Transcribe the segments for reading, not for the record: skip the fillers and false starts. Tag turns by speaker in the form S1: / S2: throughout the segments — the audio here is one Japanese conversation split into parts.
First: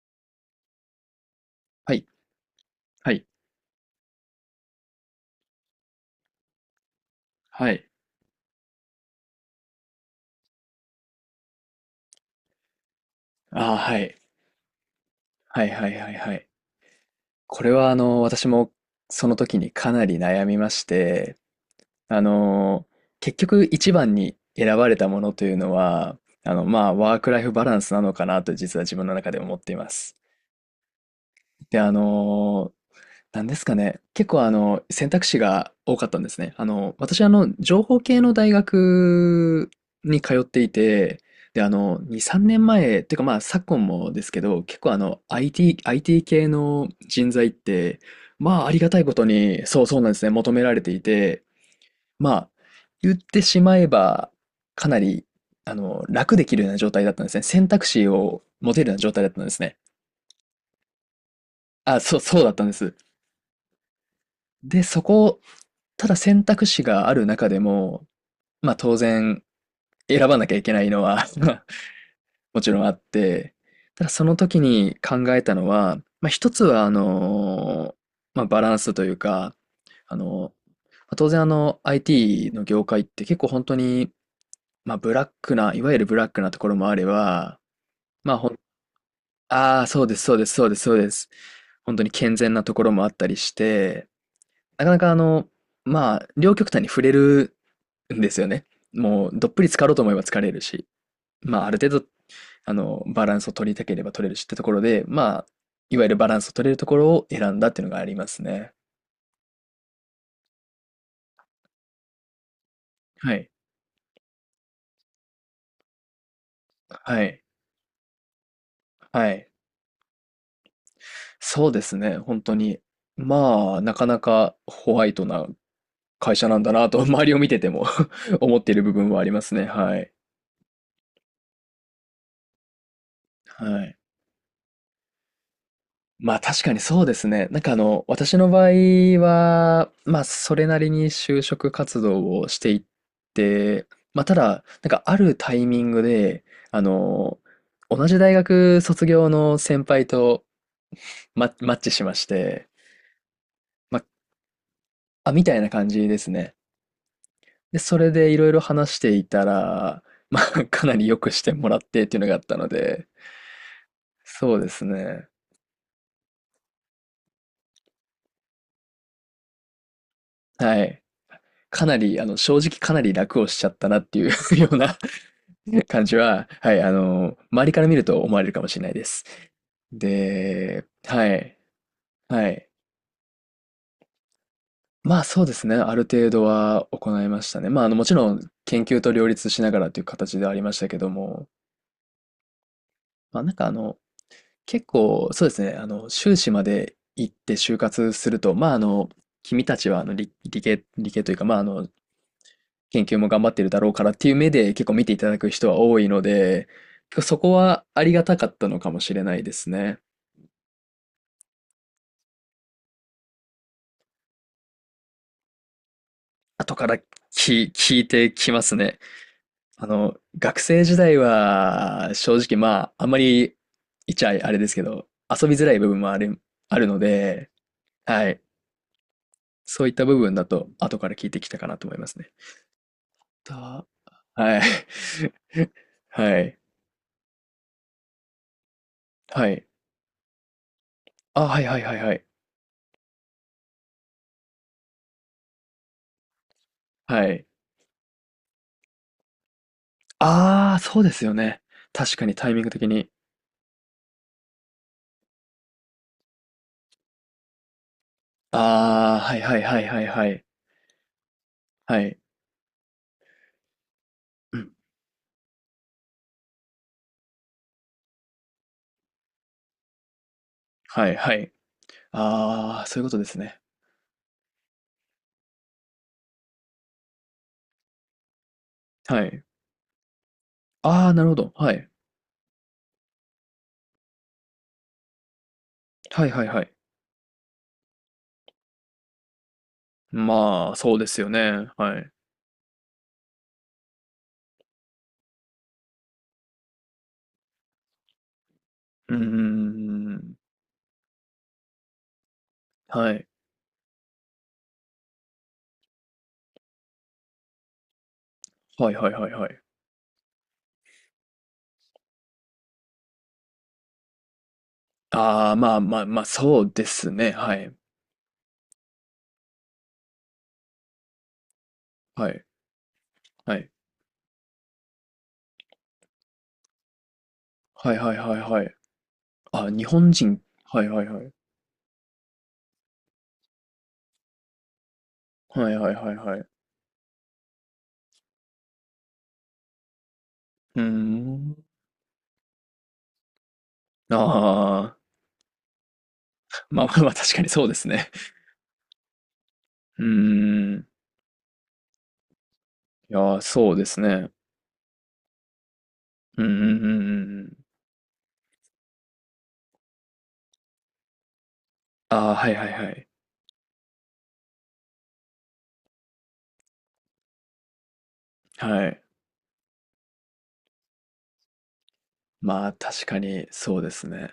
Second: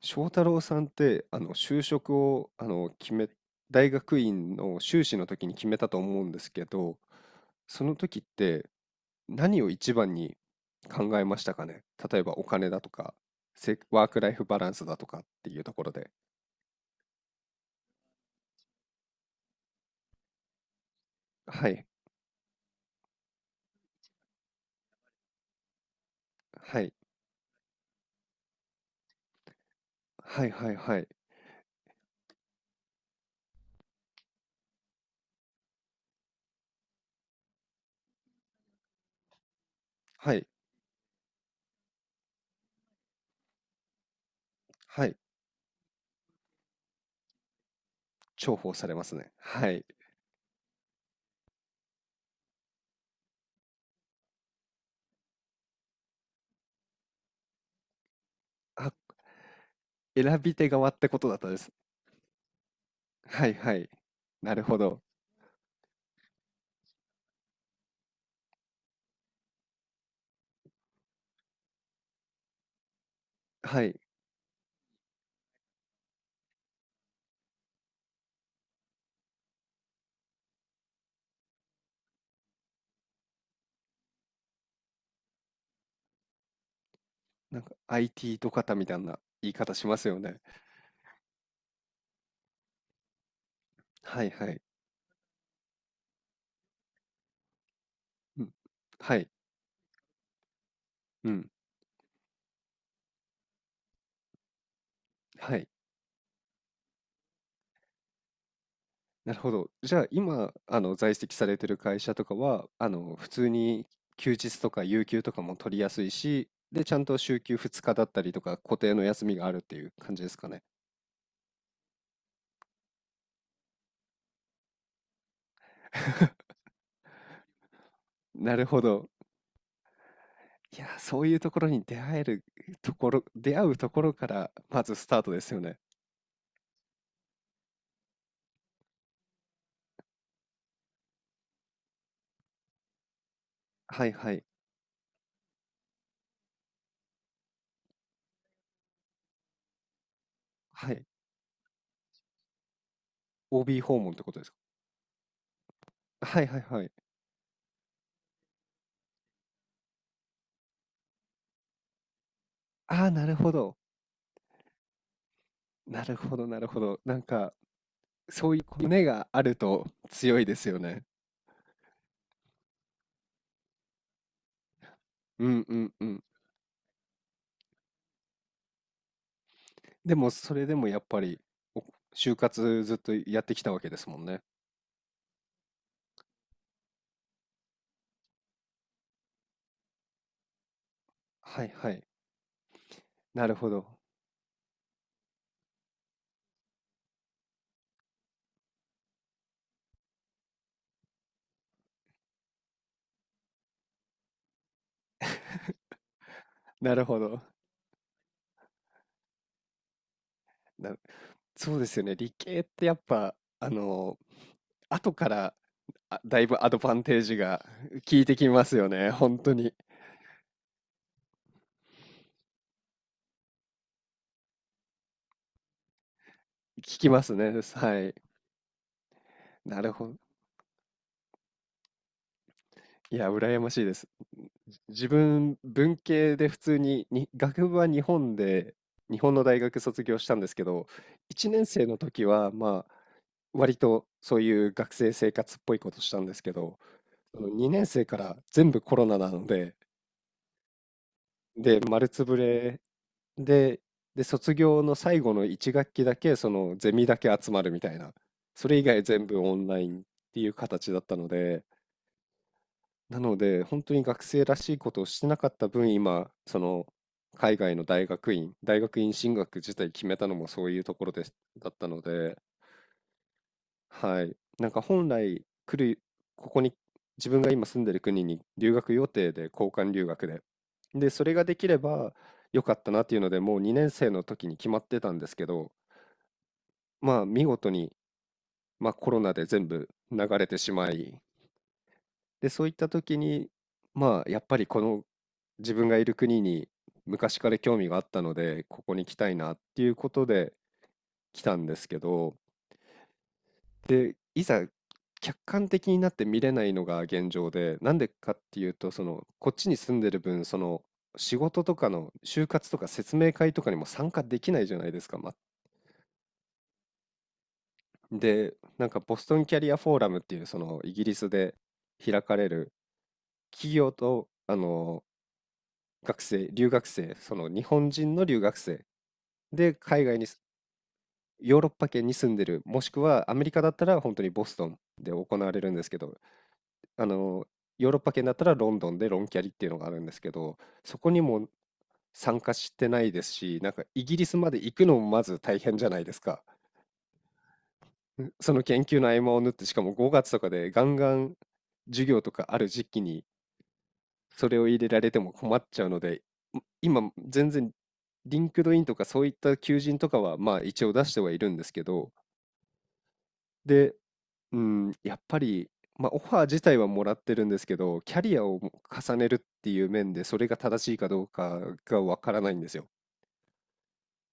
S1: 翔太郎さんって、就
S2: はい、
S1: 職を、
S2: はい、
S1: 大学院の修士の時に決めたと思うんですけど、
S2: は
S1: そ
S2: い。
S1: の時って何を一番に考えましたかね。例えばお金だとか、
S2: ああ、は
S1: ワーク
S2: い。
S1: ライフバランスだとかっていう
S2: はい、
S1: とこ
S2: は
S1: ろ
S2: い、
S1: で。
S2: はい、はい。これは、私もその時にかなり悩みまして、
S1: はい、
S2: あの、結局一番に選ばれたものというのは、
S1: はい、
S2: ワークライフバランスなのかなと実は自分の中で思っています。
S1: はいはいはい、
S2: で、なんですかね。結構選択肢が多かったんですね。私情報系の大学に
S1: は
S2: 通っ
S1: い、
S2: ていて、で、2、3年前、っていうかまあ、昨今もですけど、結構
S1: はい、
S2: IT 系の人材って、
S1: 重
S2: まあ、あ
S1: 宝
S2: り
S1: さ
S2: が
S1: れ
S2: た
S1: ま
S2: いこ
S1: す
S2: と
S1: ね。
S2: に、
S1: は
S2: そ
S1: い。
S2: うそうなんですね、求められていて、まあ、言ってしまえば、かなり、楽できるような状態だったんですね。選択肢を持てる
S1: あ、
S2: ような状態だったんですね。
S1: 選び手側ってことだったです。
S2: あ、そうだったんです。
S1: はいはい。なるほ
S2: で、
S1: ど。
S2: ただ選択肢がある中でも、まあ当然選ばなきゃいけないのは もちろんあって、
S1: はい。
S2: ただその時に考えたのは、まあ一つはまあバランスというか、あの、まあ当然あの IT の業界って結構本当に、まあブラックな、いわゆるブラックなところもあれば、
S1: なんか
S2: ま
S1: IT
S2: あほ
S1: と
S2: ん、
S1: かみたいな言い方
S2: あ
S1: し
S2: あ、
S1: ま
S2: そう
S1: す
S2: で
S1: よ
S2: す、そう
S1: ね。
S2: です、そうです、そうです。本当に健全なところもあったりして、
S1: はいはい。
S2: なかなかまあ、両極端に触れるんです
S1: う
S2: よ
S1: ん。
S2: ね。
S1: は
S2: も
S1: い。
S2: う、どっぷり浸かろうと思えば浸かれるし、
S1: うん。
S2: まあ、ある程度、バランスを取りたければ取れるしってところで、まあ、
S1: はい。
S2: いわゆるバランスを取れるところを選んだっていうのがありますね。
S1: なるほど。じゃあ、今、在籍されてる会社とかは、普
S2: は
S1: 通
S2: い。
S1: に休日とか有給とかも取りやすいし、で、ちゃんと
S2: は
S1: 週
S2: い。
S1: 休2日だったりとか、固定の休
S2: は
S1: みが
S2: い。
S1: あるっていう感じですかね。
S2: そうですね、本当に。まあ、なかなかホワイトな会社なんだなと、周りを見てても
S1: な
S2: 思っ
S1: る
S2: てい
S1: ほ
S2: る部分
S1: ど。
S2: はありますね。はい。
S1: いや、そういうところに出会えるところ、出会う
S2: は
S1: と
S2: い。
S1: ころから、まずスタートですよね。
S2: まあ確かにそうですね。なんか私の場合は、まあそれなりに就職活動をしていって、
S1: はい
S2: まあ
S1: は
S2: た
S1: い。
S2: だ、なんかあるタイミングで、あの、同じ大学卒業の先輩と
S1: はい。
S2: マッチしまして、
S1: OB 訪
S2: まあ、
S1: 問ってことですか。
S2: あ、みたいな感じです
S1: はい
S2: ね。
S1: はいはい。
S2: で、それでいろいろ話していたら、まあかなり良くしてもらってっていうのがあったの
S1: あ
S2: で、
S1: あ、なるほど。
S2: そうですね。
S1: なるほど、なるほど。そういう骨があると強いですよ
S2: はい。
S1: ね。
S2: かなり、正直かなり楽をしちゃったなっていう ような
S1: うんうんう
S2: 感じ
S1: ん。
S2: は、はい、周りから見ると思われるかもしれないです。
S1: でもそれで
S2: で、
S1: もやっぱ
S2: は
S1: り
S2: い、
S1: お就
S2: はい。
S1: 活ずっとやってきたわけですもんね。
S2: まあそうですね、ある程度は行いましたね。まあ、もちろん研究と両立しながらという形ではありましたけども、
S1: はいはい。
S2: まあ
S1: な
S2: な
S1: る
S2: んか
S1: ほ
S2: あ
S1: ど。
S2: の、結構、そうですね、修士まで行って就活すると、まあ君たちはあの理系というか、まあ研究も頑張ってるだろうからっていう目で結構見ていただく人は多いので、
S1: なる
S2: 結
S1: ほ
S2: 構そ
S1: ど。
S2: こはありがたかったのかもしれないですね。
S1: な、そうですよね。理系ってやっぱ、あの、後からだいぶア
S2: 後
S1: ド
S2: か
S1: バ
S2: ら
S1: ン
S2: き
S1: テージが
S2: 聞い
S1: 効い
S2: て
S1: てき
S2: きま
S1: ます
S2: す
S1: よ
S2: ね。
S1: ね。本当に。
S2: 学生時代は正直まあ、あんまり言っちゃあれですけど、遊びづらい部分もある、あるの
S1: きます
S2: で、
S1: ね。はい。
S2: はい。
S1: な
S2: そう
S1: る
S2: いった
S1: ほど。
S2: 部分だと後から聞いてきたかなと思いますね。
S1: いや、羨ましい
S2: だ
S1: です。
S2: はい。
S1: 自分、文 系
S2: は
S1: で普
S2: い。
S1: 通に、に、学部は日本で、日本の
S2: は
S1: 大
S2: い。
S1: 学卒業したんですけど、
S2: あ、
S1: 1
S2: はい
S1: 年
S2: はい
S1: 生
S2: はい
S1: の
S2: は
S1: 時
S2: い。
S1: は、まあ、割とそういう学生生活っぽいことしたんですけど、
S2: は
S1: そ
S2: い。
S1: の2年生から全部コロナなので、
S2: ああ、そうですよね。
S1: で、丸
S2: 確
S1: つ
S2: かに
S1: ぶ
S2: タイミング
S1: れ
S2: 的に。
S1: で、で、卒業の最後の1学期だけ、そのゼミだけ集まるみたいな、それ以外
S2: ああ、
S1: 全
S2: は
S1: 部
S2: い
S1: オ
S2: はい
S1: ンラ
S2: はい
S1: イン
S2: は
S1: っ
S2: いは
S1: て
S2: い。
S1: いう形だったので、
S2: はい。
S1: なので、本当に学生ら
S2: う
S1: し
S2: ん。
S1: いことをしてなかった分、今、その、海外の大学院進学自体決めたのもそういうとこ
S2: は
S1: ろ
S2: いはい。
S1: だったので、
S2: ああ、そういうことですね。
S1: はい。なんか本来ここに自分が今住んでる国に留学予
S2: は
S1: 定
S2: い。
S1: で、交換留学で。
S2: あ
S1: で、
S2: あ、
S1: そ
S2: なる
S1: れ
S2: ほ
S1: が
S2: ど。
S1: でき
S2: は
S1: れ
S2: い。
S1: ば良かったなっていうので、もう2年生の時に決まってたんですけど、
S2: はいはいはい。
S1: まあ、見事に、まあ、コロナで全部流れてし
S2: まあ、
S1: ま
S2: そうで
S1: い、
S2: すよね。はい。
S1: で、そういった時に、まあ、やっぱりこの自分がいる国に昔から興味があったので、ここに
S2: う
S1: 来
S2: んうん
S1: た
S2: う
S1: いなっていう
S2: ん
S1: こ
S2: う
S1: と
S2: ん
S1: で来たんですけど、で、いざ客観的になって見れないのが現状で、なんでかっていうと、
S2: はい
S1: そ
S2: はいは
S1: の、
S2: いはいは
S1: こっ
S2: い。
S1: ちに住んでる分、その、仕事とかの就活とか説明会とかにも参加できないじゃないですか。ま、
S2: ああ、まあまあまあ、そうですね。はい。
S1: で、なんかボストンキャリアフォーラムっていう、その、イギリスで開
S2: は
S1: か
S2: い。
S1: れる
S2: はい。
S1: 企業と、学生、その日本
S2: はいは
S1: 人
S2: い
S1: の
S2: は
S1: 留
S2: い
S1: 学
S2: はい。
S1: 生
S2: あ、
S1: で
S2: 日
S1: 海
S2: 本
S1: 外に
S2: 人。はいはいはい。
S1: ヨーロッパ圏に住んでる、もしくはアメリカだったら本当にボストンで行われる
S2: は
S1: ん
S2: い
S1: です
S2: はい
S1: け
S2: は
S1: ど、
S2: いはい。う
S1: あの、ヨーロッパ圏だったらロンドンでロンキャリっていうのがあるんですけど、
S2: ー
S1: そこにも
S2: ん。
S1: 参加してないですし、なんかイギリスまで行くの
S2: ああ、
S1: もまず大変じゃないですか。
S2: まあまあまあ、確かにそうですね。
S1: その研究の合間を縫って、しかも
S2: う
S1: 5月とかで
S2: ん
S1: ガ
S2: ん
S1: ンガン授業とかある時期
S2: いや
S1: に
S2: ー、そうですね。
S1: それを入れられても困っちゃうので、
S2: うんうんうんう
S1: 今
S2: んう
S1: 全
S2: ん。
S1: 然リンクドインとかそういった求人とかはまあ一応出してはいるんですけど、
S2: ああ、はいはいはい。
S1: で、うん、やっぱり、まあ、オファー自体はもらってるんですけど、キャリアを
S2: はい。
S1: 重ねるっていう面で、それが正しいかどうかがわからないん
S2: ま
S1: で
S2: あ、
S1: すよ。
S2: 確かにそうですね。な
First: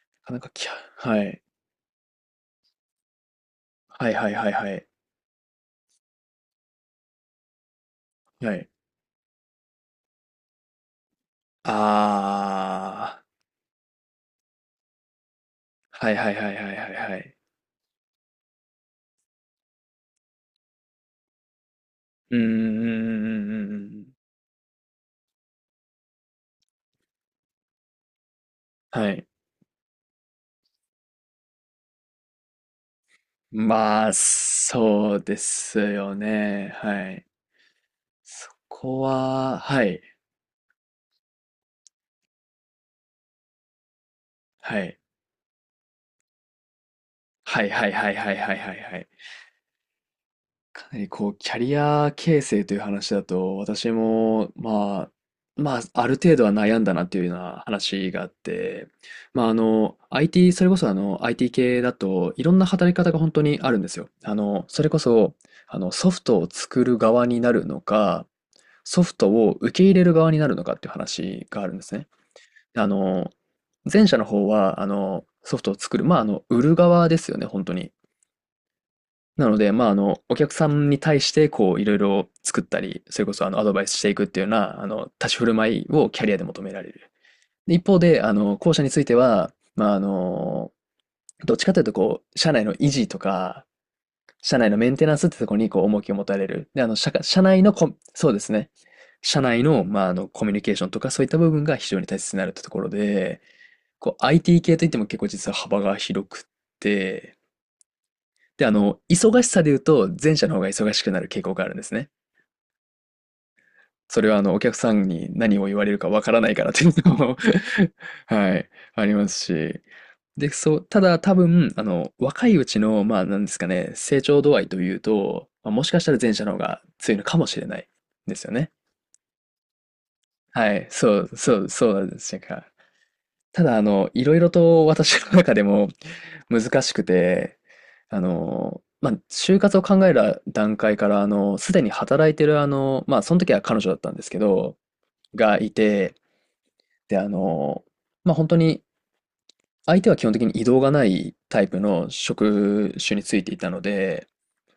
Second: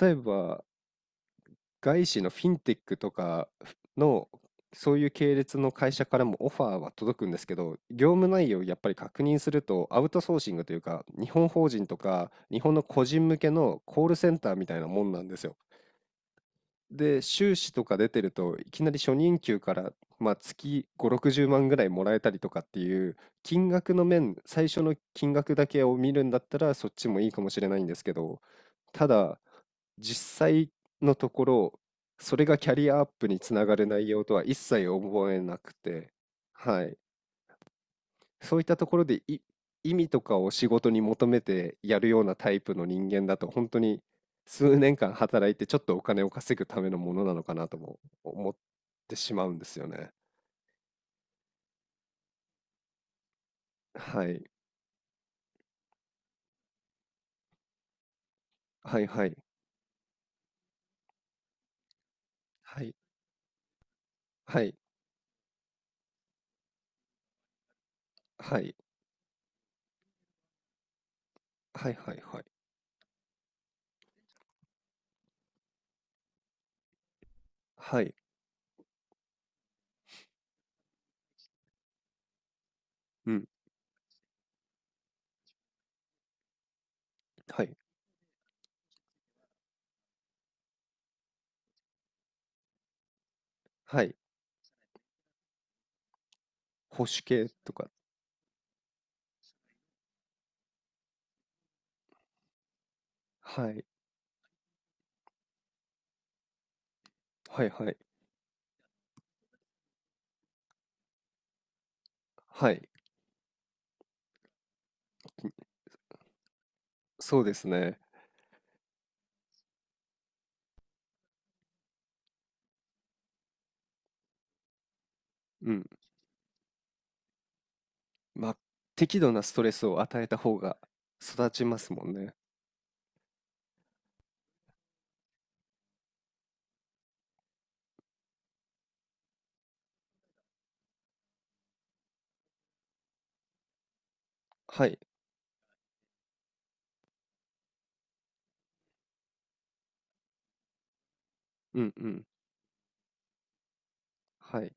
S1: 例え
S2: かなか
S1: ば、
S2: きゃはい。
S1: 外資のフィンテックとか
S2: はい
S1: の、
S2: はいはいはい。
S1: そういう系列の会社からもオファーは届くんですけど、業務内
S2: は
S1: 容を
S2: い。
S1: やっぱり確認すると、アウトソーシングというか、日本法人とか、日本の個
S2: あ
S1: 人向けのコールセンターみたいなもんなんですよ。
S2: あ、はいはいはいはいはいは
S1: で、
S2: い。
S1: 修士とか出てると、いきなり初任給から、まあ、月5、60万ぐらいもらえた
S2: うー
S1: り
S2: ん、う
S1: と
S2: ん
S1: かって
S2: うん
S1: いう、
S2: う
S1: 金
S2: んう
S1: 額の
S2: ん
S1: 面、最初の金額だけを見るんだったら、そっちもいいかもしれないんですけど、た
S2: はい。
S1: だ、実際のところ、それがキャリアアップにつながる
S2: ま
S1: 内
S2: あ、
S1: 容とは一切
S2: そう
S1: 思
S2: で
S1: えなく
S2: す
S1: て、
S2: よね。
S1: はい。
S2: はい。そ
S1: そういったとこ
S2: こ
S1: ろで、
S2: は、は
S1: 意
S2: い。
S1: 味とかを仕事に求めてやるようなタイプの人間だと、本当に数
S2: は
S1: 年
S2: い。
S1: 間働いて、ちょっとお金を稼ぐためのものなのか
S2: は
S1: な
S2: い
S1: と
S2: はい
S1: も
S2: はいはい
S1: 思
S2: は
S1: っ
S2: いはいはい。
S1: てしまうんですよね。
S2: かなりこう、キャリア形成という話だと、私
S1: はい。
S2: も、まあ、まあ、ある程度は悩んだなっていうような話があって、
S1: はいはい。
S2: まあ、それこそあの、IT 系だといろんな
S1: は
S2: 働
S1: い。
S2: き方が本当にあるんですよ。
S1: はい。
S2: それこそ、ソフトを作る側になるのか、
S1: はい。
S2: ソフトを受け入れる側になるのかっていう話があるんで
S1: はい
S2: すね。
S1: はいはい。
S2: あの、前者の方は、ソフトを作る、まあ、売る側ですよね、本当に。
S1: はい。
S2: なので、まあ、お客さんに対して、こう、いろいろ作ったり、それ
S1: う
S2: こ
S1: ん。
S2: そ、アドバイスしていくっていうような、立ち振る舞いをキャリアで求められる。
S1: は
S2: で
S1: い。
S2: 一方で、後者については、まあ、どっちかというと、こう、社内の維持とか、
S1: はい。
S2: 社内のメンテナンスってところに、こう、重きを持たれる。で、
S1: 保
S2: 社
S1: 守
S2: 社
S1: 系
S2: 内
S1: と
S2: の
S1: か。
S2: コ、そうですね。社内の、まあ、コミュニケーションとか、そういった部分が非常に大切になるってところで、
S1: はい。
S2: こう、IT 系といっても結構実は幅が広くて、
S1: はいはい。
S2: で、忙しさで言うと、前者の方が忙しくなる傾向があるんですね。
S1: はい。
S2: それは、お客さんに何を言われるかわからないからっていうのも
S1: そうですね。
S2: はい、ありますし。で、そう、ただ多分、若いうちの、まあ、なんですかね、成長度合いというと、
S1: う
S2: まあ、も
S1: ん。
S2: しかしたら前者の方が強いのかもしれないです
S1: ま
S2: よ
S1: あ、
S2: ね。
S1: 適度なストレスを与えた方
S2: は
S1: が
S2: い、
S1: 育ちま
S2: そ
S1: す
S2: うな
S1: も
S2: ん
S1: ん
S2: で
S1: ね。
S2: すか。ただ、いろいろと私の中でも難しくて、まあ、就活を考える段階から、すでに働いてる、まあ、その時は彼女だったんですけど、
S1: はい。
S2: がいて、で、まあ、本当に、相手は基本的に移動がないタイ
S1: う
S2: プ
S1: んう
S2: の
S1: ん。
S2: 職種についていたので、
S1: はい。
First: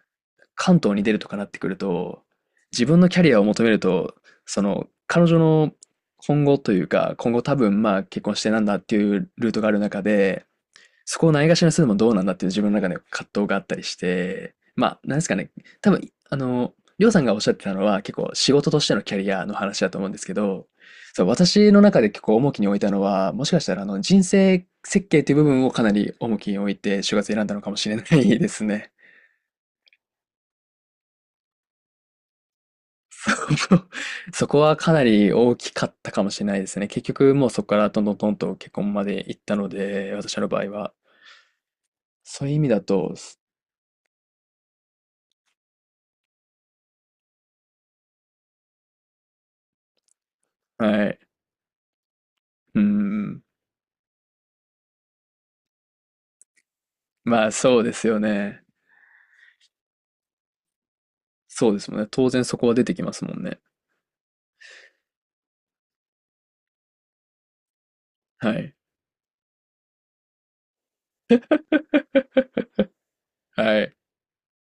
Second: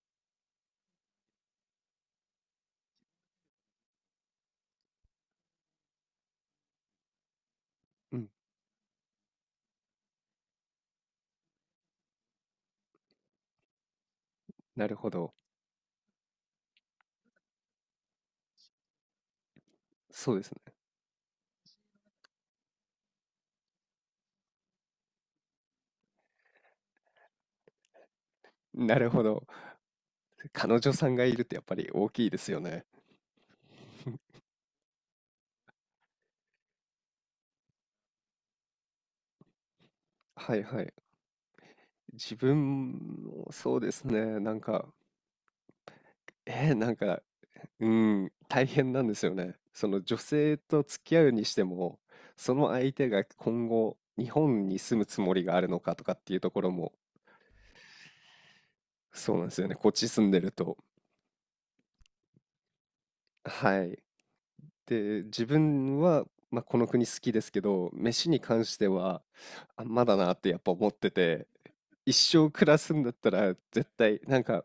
S2: 関東に出るとかなってくると、自分のキャリアを求めると、その、彼女の今後というか、今後多分、まあ、
S1: う
S2: 結
S1: ん。
S2: 婚してなんだっていうルートがある中で、そこをないがしろにするのもどうなんだっていう自分の中で葛藤があったりして、
S1: な
S2: ま
S1: る
S2: あ、
S1: ほ
S2: なんです
S1: ど。
S2: かね、多分、あの、りょうさんがおっしゃってたのは結構仕事としてのキャリアの話だと思うんです
S1: そ
S2: け
S1: うです
S2: ど、そう、私の中で結構重きに置いたのは、もしかしたらあの人生設計という部分をかなり重きに置いて就活選んだのかもしれないです
S1: ね。
S2: ね。
S1: なるほど。彼女さんがいるってやっぱり大きいですよね。
S2: そこはかなり大きかったかもしれないですね。結局もうそこからトントントンと結婚まで行ったので、私の
S1: は
S2: 場
S1: い
S2: 合
S1: はい。
S2: は。
S1: 自
S2: そういう意味だ
S1: 分
S2: と、
S1: もそうですね。えー、なんか、うん、大変なんですよね。その女性と付
S2: は
S1: き
S2: い。
S1: 合うにしても、その
S2: う
S1: 相手が
S2: ん。
S1: 今後、日本に住むつもりがあるのかとかっていうところも、
S2: まあ、そうですよね。
S1: そうなんですよね。こっち住んでると。
S2: そうですもんね。当然そこは出てきますもんね。
S1: はい。で、自分は、まあ、この国好きですけど、飯に
S2: は
S1: 関
S2: い。
S1: しては、あ、まだなってやっぱ思ってて、一生暮らすんだったら、
S2: は
S1: 絶
S2: い。
S1: 対なんか、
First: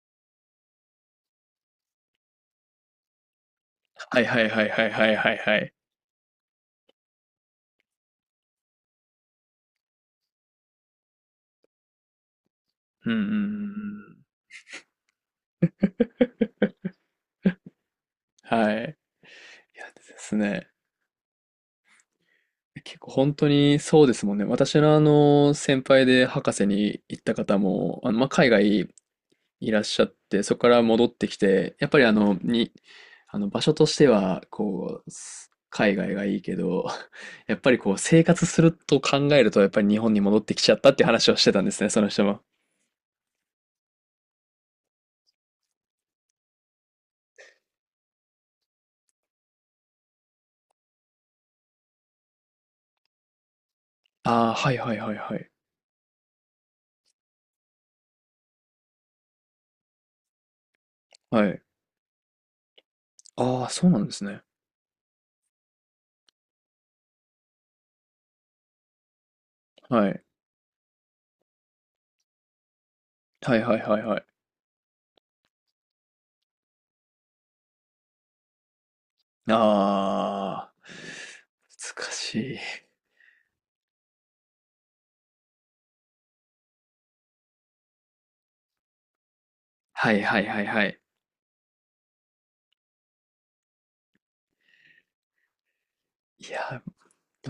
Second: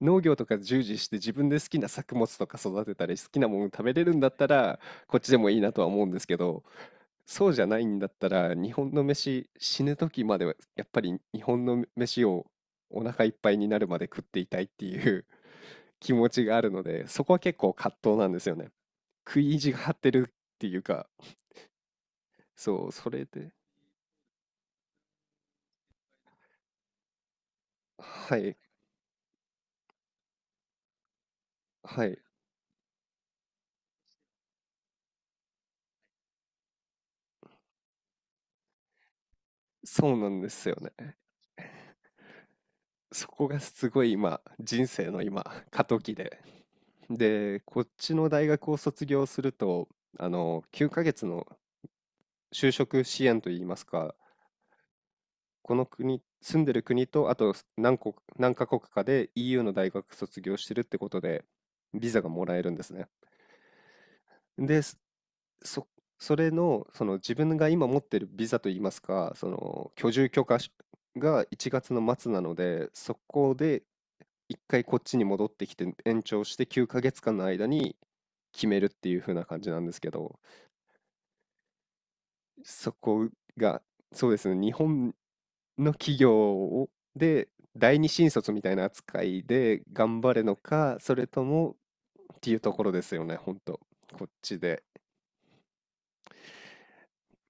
S1: 農業とか従事して自分で好きな作物とか育てたり、好きなもの食べれる
S2: は
S1: ん
S2: い
S1: だっ
S2: は
S1: た
S2: いはい
S1: ら、
S2: はいはい
S1: こっち
S2: は
S1: で
S2: い
S1: も
S2: は
S1: いいな
S2: い。
S1: とは思うんですけど、そうじゃないんだったら、日本の飯、死ぬ時まではやっぱり日本の飯をお
S2: うんうんう
S1: 腹
S2: ん
S1: いっぱいに
S2: う
S1: なるまで食っ
S2: ん。
S1: ていたいっていう 気持ちがあるので、そこは結構葛藤なんですよね。
S2: はい。い
S1: 食い意地が
S2: や、
S1: 張っ
S2: で
S1: てるっ
S2: す
S1: て
S2: ね。
S1: いうか、そう、
S2: 結
S1: そ
S2: 構
S1: れ
S2: 本当
S1: で、
S2: にそうですもんね。私の先輩で博士に行った方も、まあ、
S1: は
S2: 海
S1: い、
S2: 外いらっしゃって、そこから戻ってきて、やっぱ
S1: は
S2: りあ
S1: い、
S2: の、に、あの、場所としては、こう、海外がいいけど、やっぱりこう、生活すると考えると、やっぱり日
S1: そ
S2: 本
S1: う
S2: に
S1: な
S2: 戻
S1: ん
S2: っ
S1: で
S2: てき
S1: す
S2: ち
S1: よ
S2: ゃったって
S1: ね。
S2: 話をしてたんですね、その人も。
S1: そこがすごい今、人生の今、過渡期で。で、こっちの大学を卒業すると、あの、9ヶ月の就職支援といいますか、
S2: ああ、はいはいはいはい。
S1: この国、住んでる国と、あと何カ国かで EU の大学卒業してるってことで、
S2: はい。
S1: ビザがもらえるんですね。
S2: ああ、そうなんですね。
S1: で、そ、それの、その自分が今持ってるビザといいますか、その
S2: は
S1: 居
S2: い。
S1: 住許可が1月の末なので、そこ
S2: はいはい
S1: で
S2: はいはい。
S1: 1回こっちに戻ってきて延長して9ヶ月間の間に決めるっていう風な感じなんですけど、
S2: ああ、難しい。
S1: そこが、そうですね、日本の企業をで第二新卒みたいな扱いで
S2: は
S1: 頑
S2: い
S1: 張
S2: は
S1: る
S2: い
S1: の
S2: はいは
S1: か、
S2: い。
S1: それともっていうところですよね、ほんと。こっちで。
S2: いや、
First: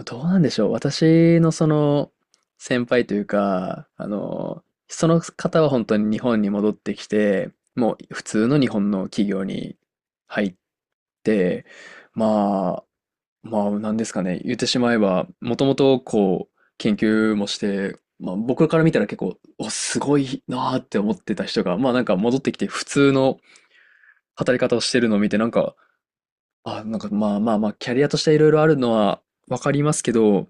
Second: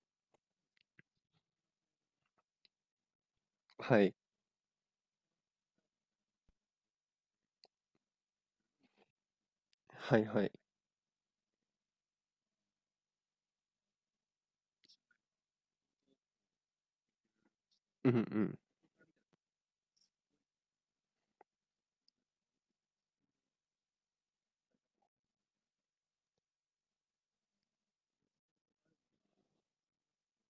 S2: どうなんでしょう。私のその先輩というか、
S1: はい。
S2: その方は本当に日本に戻ってきて、もう普通の日本の企業に
S1: はいは
S2: 入
S1: い。
S2: って、まあ、まあ、なんですかね、言ってしまえば、もともとこう、研究もして、
S1: う
S2: まあ、
S1: ん。
S2: 僕から見たら結構、すごいなーって思ってた人が、まあなんか戻ってきて普通の働き方をしてるのを見て、なんか、まあ、キャリアとしていろいろあるのはわかりますけど、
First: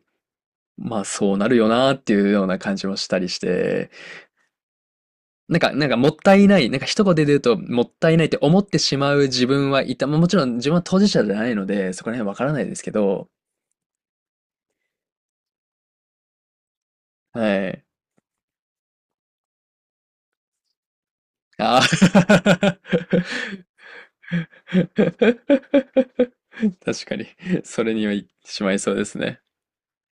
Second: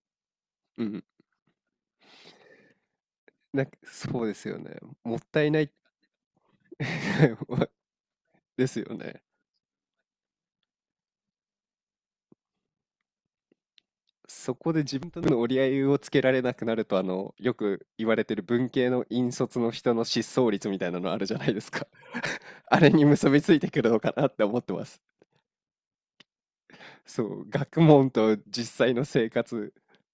S1: うんう
S2: ま
S1: ん、
S2: あそうなるよなーっていうような感じもしたりして、
S1: そうですよね。もったい
S2: なん
S1: ない
S2: か、なんかもったいない、なんか一言で言う と
S1: わ
S2: もったいないって思っ
S1: です
S2: て
S1: よ
S2: しま
S1: ね。
S2: う自分はいた。まあもちろん自分は当事者じゃないので、そこら辺わからないですけど、
S1: そこで自分との折り合いをつけられなくなると、あの、よ
S2: はい。
S1: く言われてる文系の引率の人の失踪率みたいなのあるじゃないです
S2: ああ
S1: か。あれに結びついてくるのかなって思ってます。
S2: 確か
S1: そ
S2: に、
S1: う、学
S2: それに
S1: 問
S2: はいって
S1: と
S2: しま
S1: 実
S2: い
S1: 際
S2: そう
S1: の
S2: です
S1: 生
S2: ね。
S1: 活、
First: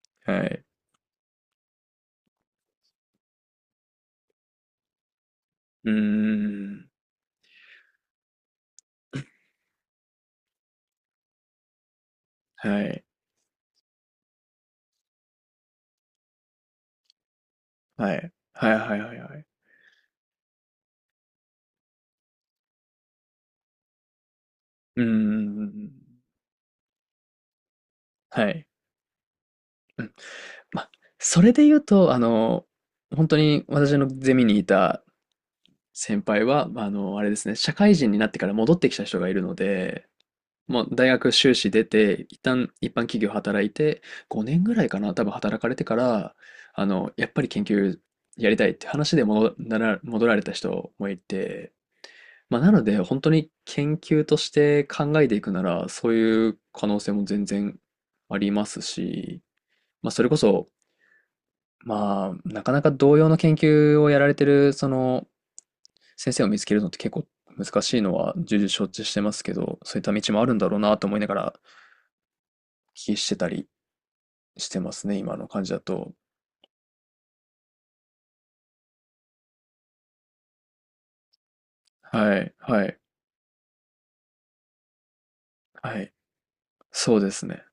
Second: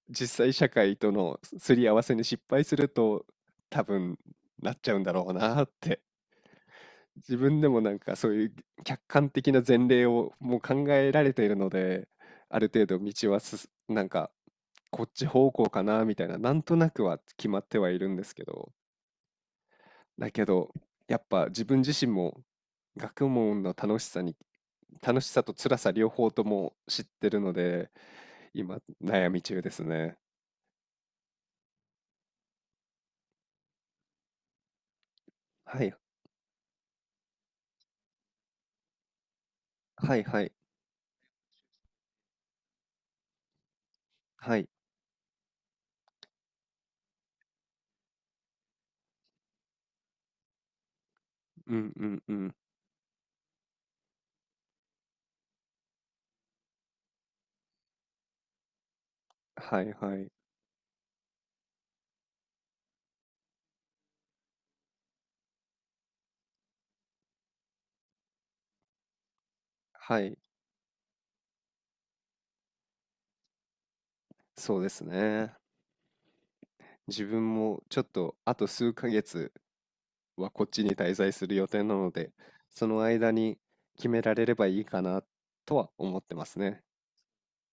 S1: 実
S2: は
S1: 際
S2: い。
S1: 社会とのすすり合わせに失敗すると、多分なっちゃうんだろうなっ
S2: うー
S1: て。
S2: ん。
S1: 自分でもなんかそういう客観的な前例をもう考えられているので、ある
S2: は
S1: 程度
S2: い。
S1: 道はすすなんかこっち方向かなみたいな、なんとなくは決まってはいる
S2: は
S1: んで
S2: い。
S1: すけ
S2: はい
S1: ど、
S2: はいはいはい。
S1: だけどやっぱ自分自身も学問の楽しさに、
S2: うー
S1: 楽しさと辛さ
S2: ん。
S1: 両方とも知ってるので、
S2: はい。
S1: 今悩み中です
S2: うん。
S1: ね。
S2: ま、それで言うと、あの、本当に私のゼミにいた
S1: はい、
S2: 先輩は、あれですね、社会人になってから戻ってきた人がいるので、
S1: はいはい、
S2: もう大学修士出て、一旦一般企業働いて、5
S1: は
S2: 年
S1: い、
S2: ぐらいかな、多分働かれてから、あの、やっぱり研究やりたいって話で戻られた人もいて、
S1: うんうんうん、
S2: まあ、なので、本当に研究として考えていくなら、そういう可能性も全然ありますし、
S1: はい
S2: まあ、
S1: は
S2: そ
S1: い、
S2: れこそ、まあ、なかなか同様の研究をやられてる、その、先生を見つけるのって結構難しいのは重々承知してますけど、そういった
S1: は
S2: 道
S1: い、
S2: もあるんだろうなと思いながらお聞きしてたりして
S1: そうで
S2: ま
S1: す
S2: すね、今の
S1: ね。
S2: 感じだと。
S1: 自分もちょっとあと数ヶ月はこっちに滞在する予定なので、
S2: はい、
S1: そ
S2: はい、
S1: の間に決められればいいかなとは
S2: はい。
S1: 思ってますね。
S2: そうですね。